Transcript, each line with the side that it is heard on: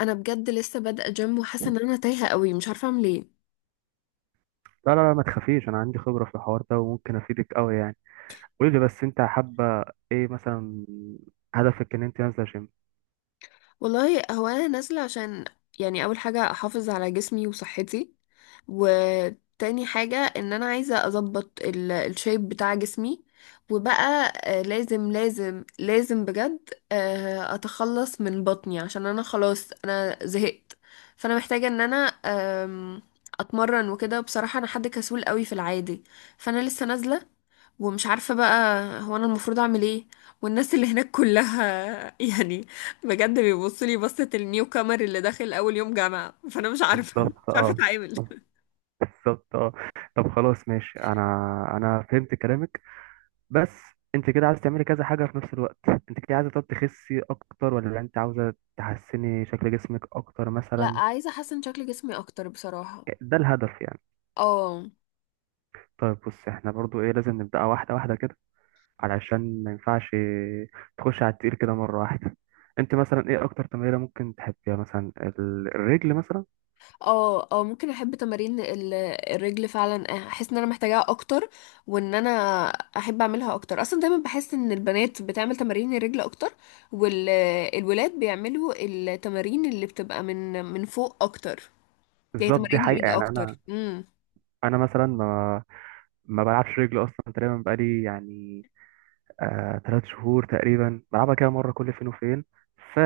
left: انا بجد لسه بادئه جيم وحاسه ان انا تايهه قوي مش عارفه اعمل ايه.
right: لا لا لا، ما تخافيش. انا عندي خبرة في الحوار ده وممكن افيدك قوي يعني. قولي لي بس، انت حابة ايه مثلا؟ هدفك ان انت نازلة جيم؟
left: والله هو انا نازله عشان يعني اول حاجه احافظ على جسمي وصحتي، وتاني حاجه ان انا عايزه اظبط الشيب بتاع جسمي، وبقى لازم لازم بجد اتخلص من بطني عشان انا خلاص انا زهقت. فانا محتاجه ان انا آم، اتمرن وكده. بصراحه انا حد كسول قوي في العادي، فانا لسه نازله ومش عارفة بقى هو أنا المفروض أعمل إيه. والناس اللي هناك كلها يعني بجد بيبصوا لي بصة النيو كامر اللي داخل أول يوم جامعة، فأنا مش عارفة
right: بالظبط،
left: مش عارفة
right: اه.
left: أتعامل.
right: بالظبط، اه. طب خلاص، ماشي. انا فهمت كلامك. بس انت كده عايزه تعملي كذا حاجه في نفس الوقت، انت كده عايزه، طب تخسي اكتر ولا انت عاوزه تحسني شكل جسمك اكتر
left: لا،
right: مثلا؟
left: عايزه احسن شكل جسمي اكتر بصراحه.
right: ده الهدف يعني.
left: اه
right: طيب بص، احنا برضو ايه، لازم نبدأ واحده واحده كده، علشان ما ينفعش تخش على التقيل كده مرة واحدة. انت مثلا ايه اكتر تمرينة ممكن تحبيها؟ مثلا ال- الرجل مثلا.
left: اه اه ممكن احب تمارين الرجل فعلا. احس ان انا محتاجاها اكتر، وان انا احب اعملها اكتر. اصلا دايما بحس ان البنات بتعمل تمارين الرجل اكتر، والولاد بيعملوا التمارين اللي بتبقى من فوق اكتر، زي
right: بالظبط، دي
left: تمارين
right: حقيقة
left: الايد
right: يعني. انا
left: اكتر.
right: انا مثلا ما بلعبش رجل اصلا تقريبا. بقالي يعني ثلاث شهور تقريبا بلعبها كده مرة كل فين وفين. ف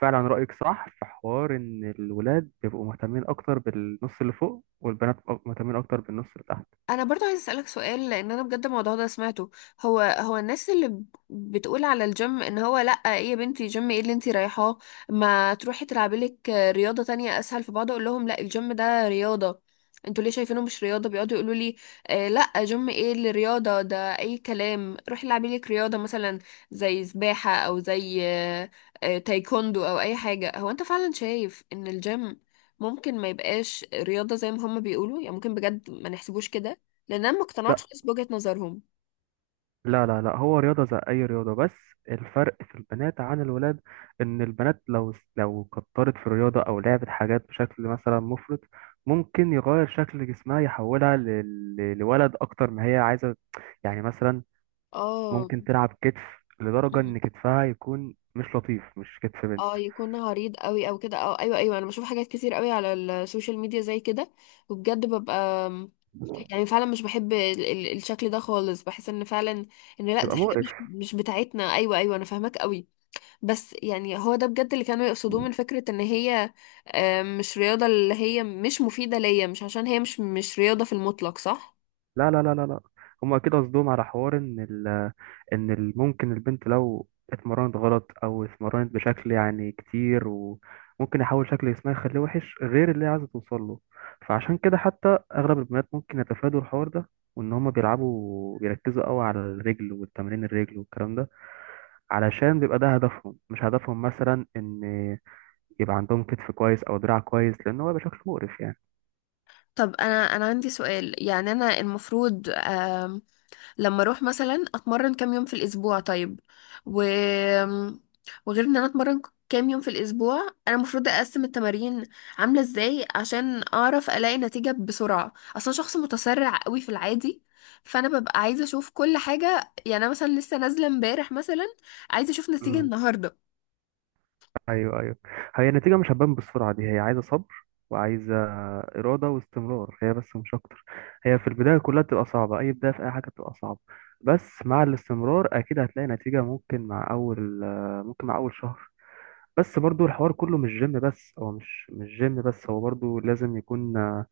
right: فعلا رأيك صح في حوار ان الولاد بيبقوا مهتمين اكتر بالنص اللي فوق، والبنات مهتمين اكتر بالنص اللي تحت.
left: انا برضو عايز اسالك سؤال، لان انا بجد الموضوع ده سمعته. هو الناس اللي بتقول على الجيم ان هو لا، ايه يا بنتي جيم؟ ايه اللي انتي رايحاه؟ ما تروحي تلعبي لك رياضه تانية اسهل. فبقعد اقول لهم لا، الجيم ده رياضه، انتوا ليه شايفينه مش رياضه؟ بيقعدوا يقولوا لي آه لا، جيم ايه اللي رياضه؟ ده اي كلام، روحي العبي لك رياضه مثلا زي سباحه او زي آه تايكوندو او اي حاجه. هو انت فعلا شايف ان الجيم ممكن ما يبقاش رياضة زي ما هم بيقولوا؟ يعني ممكن بجد ما نحسبوش كده؟ لان انا ما اقتنعتش
right: لا
left: خالص بوجهة نظرهم.
right: لا لا لا، هو رياضة زي أي رياضة. بس الفرق في البنات عن الولاد إن البنات لو كترت في الرياضة أو لعبت حاجات بشكل مثلا مفرط، ممكن يغير شكل جسمها، يحولها لولد أكتر ما هي عايزة. يعني مثلا
left: اه،
right: ممكن تلعب كتف لدرجة إن كتفها يكون مش لطيف، مش كتف
left: اه،
right: بنت.
left: يكون عريض قوي او كده. اه، ايوه ايوه، انا بشوف حاجات كتير قوي على السوشيال ميديا زي كده، وبجد ببقى يعني فعلا مش بحب الشكل ده خالص. بحس ان فعلا ان لا،
right: يبقى
left: دي حاجه
right: مقرف.
left: مش بتاعتنا. ايوه ايوه انا فاهماك قوي. بس يعني هو ده بجد اللي كانوا يقصدوه، من فكره ان هي مش رياضه، اللي هي مش مفيده ليا، مش عشان هي مش رياضه في المطلق، صح؟
right: لا لا لا لا لا، هما كده قصدهم على حوار ان ال ممكن البنت لو اتمرنت غلط او اتمرنت بشكل يعني كتير، وممكن يحول شكل جسمها يخليه وحش غير اللي هي عايزه توصل له. فعشان كده حتى اغلب البنات ممكن يتفادوا الحوار ده، وان هما بيلعبوا بيركزوا قوي على الرجل والتمرين الرجل والكلام ده، علشان بيبقى ده هدفهم، مش هدفهم مثلا ان يبقى عندهم كتف كويس او دراع كويس، لان هو بيبقى شكله مقرف.
left: طب انا عندي سؤال. يعني انا المفروض لما اروح مثلا اتمرن كام يوم في الاسبوع؟ طيب و... وغير ان انا اتمرن كام يوم في الاسبوع، انا المفروض اقسم التمارين عامله ازاي؟ عشان اعرف الاقي نتيجه بسرعه. اصلا شخص متسرع قوي في العادي، فانا ببقى عايزه اشوف كل حاجه. يعني انا مثلا لسه نازله امبارح مثلا، عايزه اشوف نتيجه
right: يعني،
left: النهارده.
right: ايوه ايوه. هي النتيجه مش هتبان بالسرعه دي. هي عايزه صبر وعايزه اراده واستمرار، هي بس مش اكتر. هي في البدايه كلها بتبقى صعبه، اي بدايه في اي حاجه بتبقى صعبه. بس مع الاستمرار اكيد هتلاقي نتيجه، ممكن مع اول، ممكن مع اول شهر. بس برضو الحوار كله مش جيم بس. هو مش جيم بس، هو برضو لازم يكون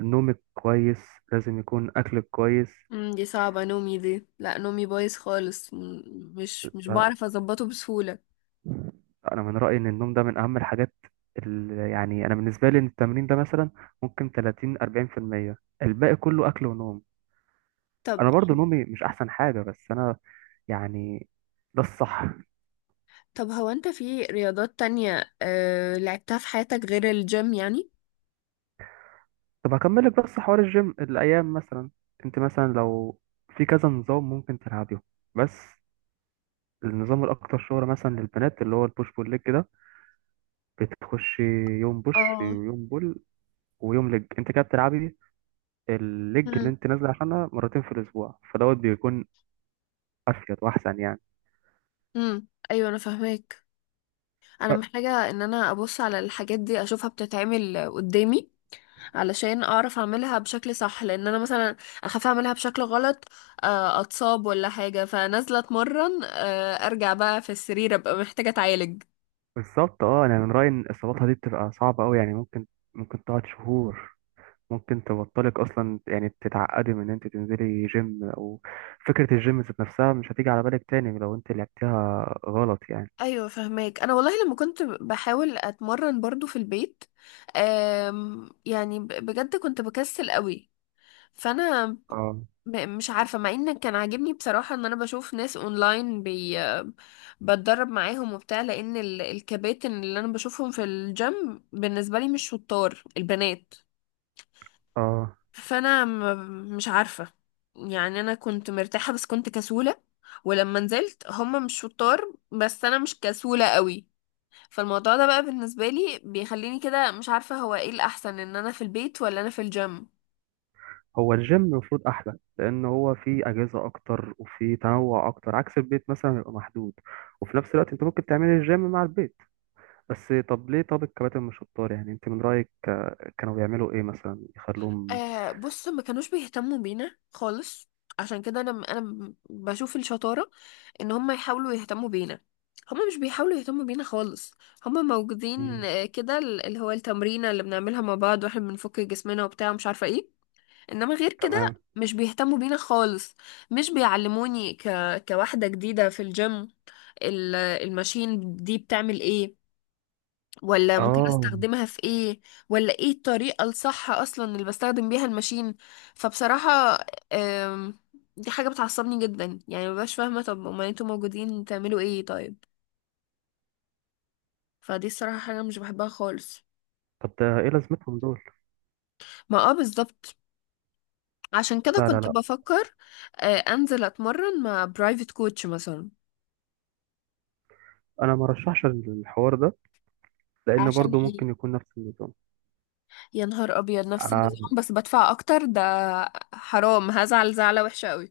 right: نومك كويس، لازم يكون اكلك كويس.
left: دي صعبه. نومي دي لا، نومي بايظ خالص، مش بعرف اظبطه بسهوله.
right: انا من رايي ان النوم ده من اهم الحاجات، اللي يعني انا بالنسبه لي، إن التمرين ده مثلا ممكن 30 40%، الباقي كله اكل ونوم.
left: طب
right: انا برضو نومي مش احسن حاجه، بس انا يعني ده الصح.
left: هو انت في رياضات تانية لعبتها في حياتك غير الجيم يعني؟
right: طب هكمل لك بس حوار الجيم. الايام مثلا انت مثلا لو في كذا نظام ممكن تلعبيه، بس النظام الاكتر شهرة مثلا للبنات اللي هو البوش بول ليج ده، بتخش يوم بوش
left: اه.
right: ويوم بول ويوم ليج. انت كده بتلعبي الليج اللي
left: مم.
right: انت نازله عشانها مرتين في الاسبوع، فدوت بيكون افيد واحسن يعني.
left: مم. ايوه انا فاهماك. انا
right: ب-
left: محتاجة ان انا ابص على الحاجات دي، اشوفها بتتعمل قدامي علشان اعرف اعملها بشكل صح، لان انا مثلا اخاف اعملها بشكل غلط، اتصاب ولا حاجة، فنازلة اتمرن ارجع بقى في السرير ابقى محتاجة اتعالج.
right: بالظبط، اه. انا من رايي ان اصاباتها دي بتبقى صعبه قوي يعني، ممكن تقعد شهور، ممكن تبطلك اصلا. يعني تتعقدي من ان انت تنزلي جيم، او فكره الجيم ذات نفسها مش هتيجي على بالك تاني لو انت لعبتها غلط يعني.
left: ايوه فهماك. انا والله لما كنت بحاول اتمرن برضو في البيت، يعني بجد كنت بكسل قوي. فانا
right: اه،
left: مش عارفه، مع ان كان عاجبني بصراحه ان انا بشوف ناس اونلاين بتدرب معاهم وبتاع، لان الكباتن اللي انا بشوفهم في الجيم بالنسبه لي مش شطار البنات.
right: اه.
left: فانا مش عارفه. يعني انا كنت مرتاحه بس كنت كسوله، ولما نزلت هما مش شطار بس انا مش كسوله قوي. فالموضوع ده بقى بالنسبه لي بيخليني كده مش عارفه هو ايه الاحسن، ان انا في البيت ولا انا في الجيم.
right: هو الجيم المفروض احلى لان هو فيه اجهزه اكتر وفيه تنوع اكتر، عكس البيت مثلا بيبقى محدود. وفي نفس الوقت انت ممكن تعملي الجيم مع البيت. بس طب ليه؟ طب الكباتن مش شطار يعني؟ انت من رأيك كانوا بيعملوا ايه مثلا يخلوهم؟
left: آه بص، ما كانوش بيهتموا بينا خالص. عشان كده انا بشوف الشطارة ان هم يحاولوا يهتموا بينا. هم مش بيحاولوا يهتموا بينا خالص. هم موجودين
right: مم،
left: كده، اللي هو التمرينة اللي بنعملها مع بعض واحنا بنفك جسمنا وبتاع ومش عارفة ايه، انما غير كده
right: تمام.
left: مش بيهتموا بينا خالص. مش بيعلموني كواحدة جديدة في الجيم، الماشين دي بتعمل ايه، ولا ممكن
right: اه.
left: استخدمها في ايه، ولا ايه الطريقة الصح اصلا اللي بستخدم بيها الماشين. فبصراحة أم، دي حاجة بتعصبني جدا. يعني مبقاش فاهمة، طب امال انتوا موجودين تعملوا ايه طيب؟ فدي الصراحة حاجة مش بحبها خالص.
right: طب ده ايه لازمتهم دول؟
left: ما اه، بالظبط. عشان كده
right: لا لا
left: كنت
right: لا،
left: بفكر انزل اتمرن مع برايفت كوتش مثلا.
right: انا ما رشحش الحوار ده، لان
left: عشان
right: برضو
left: ايه؟
right: ممكن يكون نفس النظام.
left: يا نهار ابيض، نفس
right: آه،
left: النظام بس بدفع اكتر ده؟ حرام، هزعل زعلة وحشة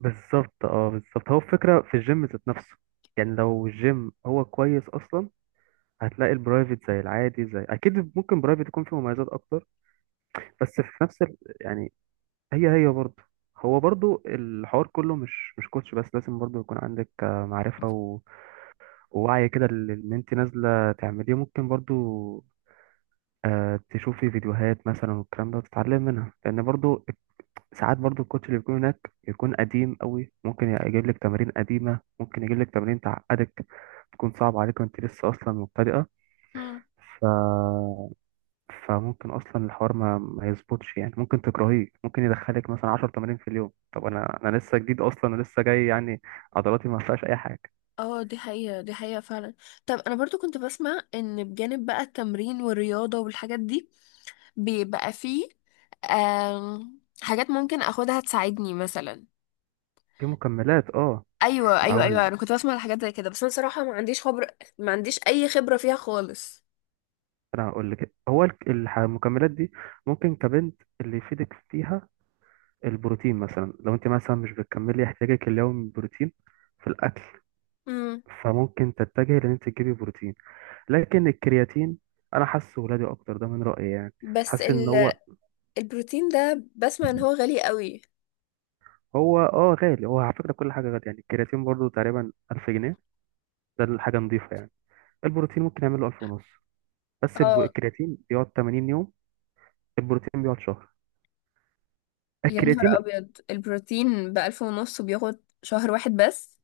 right: بالظبط، اه. بالظبط، هو الفكرة في الجيم ذات نفسه. يعني لو الجيم هو كويس اصلا، هتلاقي البرايفت زي العادي زي، اكيد ممكن برايفت يكون فيه مميزات اكتر، بس في نفس ال، يعني هي هي برضه هو برضه الحوار كله مش كوتش بس. لازم برضه يكون عندك معرفة ووعي كده لل- اللي انت نازلة تعمليه. ممكن برضه تشوفي فيديوهات مثلا والكلام ده وتتعلم منها، لأن برضه ساعات برضه الكوتش اللي بيكون هناك بيكون قديم قوي، ممكن يجيب لك تمارين قديمة، ممكن يجيب لك تمارين تعقدك، تكون صعبة عليك وانت لسه أصلا مبتدئة.
left: قوي.
right: فممكن اصلا الحوار ما يظبطش يعني، ممكن تكرهيه، ممكن يدخلك مثلا 10 تمارين في اليوم. طب انا لسه جديد اصلا ولسه جاي يعني، عضلاتي ما فيهاش اي حاجه.
left: اه دي حقيقة، دي حقيقة فعلا. طب انا برضو كنت بسمع ان بجانب بقى التمرين والرياضة والحاجات دي بيبقى فيه حاجات ممكن اخدها تساعدني مثلا.
right: في مكملات، اه.
left: ايوه ايوه
right: هقول،
left: ايوه، انا كنت بسمع على حاجات زي كده، بس انا صراحة ما عنديش خبرة، ما عنديش اي خبرة فيها خالص.
right: انا هقول لك، هو المكملات دي ممكن كبنت اللي يفيدك فيها البروتين. مثلا لو انت مثلا مش بتكملي احتياجك اليومي من البروتين في الاكل،
left: امم،
right: فممكن تتجهي لان انت تجيبي بروتين. لكن الكرياتين انا حاسه ولادي اكتر، ده من رايي يعني.
left: بس
right: حاسس ان
left: ال...
right: هو
left: البروتين ده بسمع ان هو غالي قوي.
right: اه، غالي. هو على فكرة كل حاجة غالية يعني. الكرياتين برضو تقريبا 1000 جنيه، ده الحاجة نظيفة يعني. البروتين ممكن يعمل له 1000 ونص، بس
left: اه
right: الكرياتين بيقعد 80 يوم، البروتين بيقعد شهر.
left: يا نهار
right: الكرياتين،
left: ابيض، البروتين بألف ونص وبياخد شهر واحد بس؟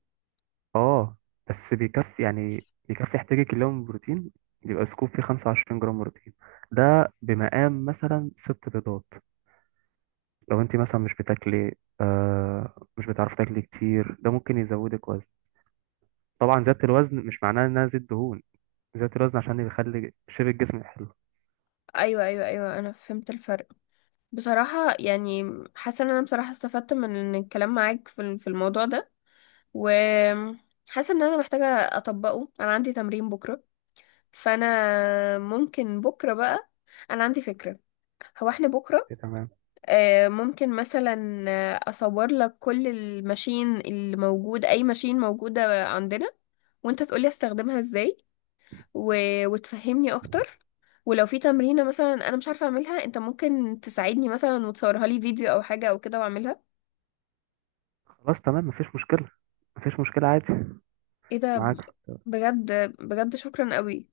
right: اه. بس بيكفي يعني، بيكفي احتياجك اليوم بروتين. بيبقى سكوب فيه 25 جرام بروتين، ده بمقام مثلا ست بيضات. لو انت مثلا مش بتاكلي، مش بتعرفي تاكلي كتير، ده ممكن يزودك وزن. طبعا زيادة الوزن مش معناها انها زيت دهون، زيادة الوزن عشان يخلي شيب الجسم حلو.
left: ايوه ايوه ايوه انا فهمت الفرق. بصراحة يعني حاسة ان انا بصراحة استفدت من إن الكلام معاك في في الموضوع ده، وحاسة ان انا محتاجة اطبقه. انا عندي تمرين بكرة، فانا ممكن بكرة بقى، انا عندي فكرة. هو احنا بكرة
right: تمام.
left: ممكن مثلا اصور لك كل الماشين اللي موجود، اي ماشين موجودة عندنا، وانت تقولي استخدمها ازاي و... وتفهمني اكتر. ولو في تمرينة مثلا انا مش عارفة اعملها، انت ممكن تساعدني مثلا وتصورها لي فيديو او حاجة او كده واعملها.
right: خلاص، تمام. مفيش مشكلة، مفيش مشكلة عادي،
left: ايه ده
right: معاك.
left: بجد، بجد شكرا قوي.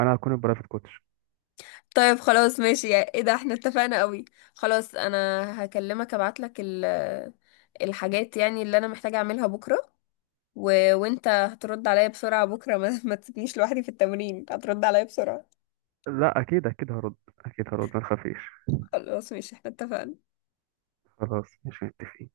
right: أنا هكون البرايفت كوتش.
left: طيب خلاص ماشي ايه ده احنا اتفقنا قوي. خلاص انا هكلمك، ابعتلك الحاجات يعني اللي انا محتاجة اعملها بكرة، وانت هترد عليا بسرعة بكرة. ما تسيبنيش لوحدي في التمرين، هترد عليا بسرعة.
right: لا، أكيد أكيد هرد، أكيد هرد، ما تخافيش.
left: خلاص ماشي احنا اتفقنا.
right: خلاص، مش متفقين.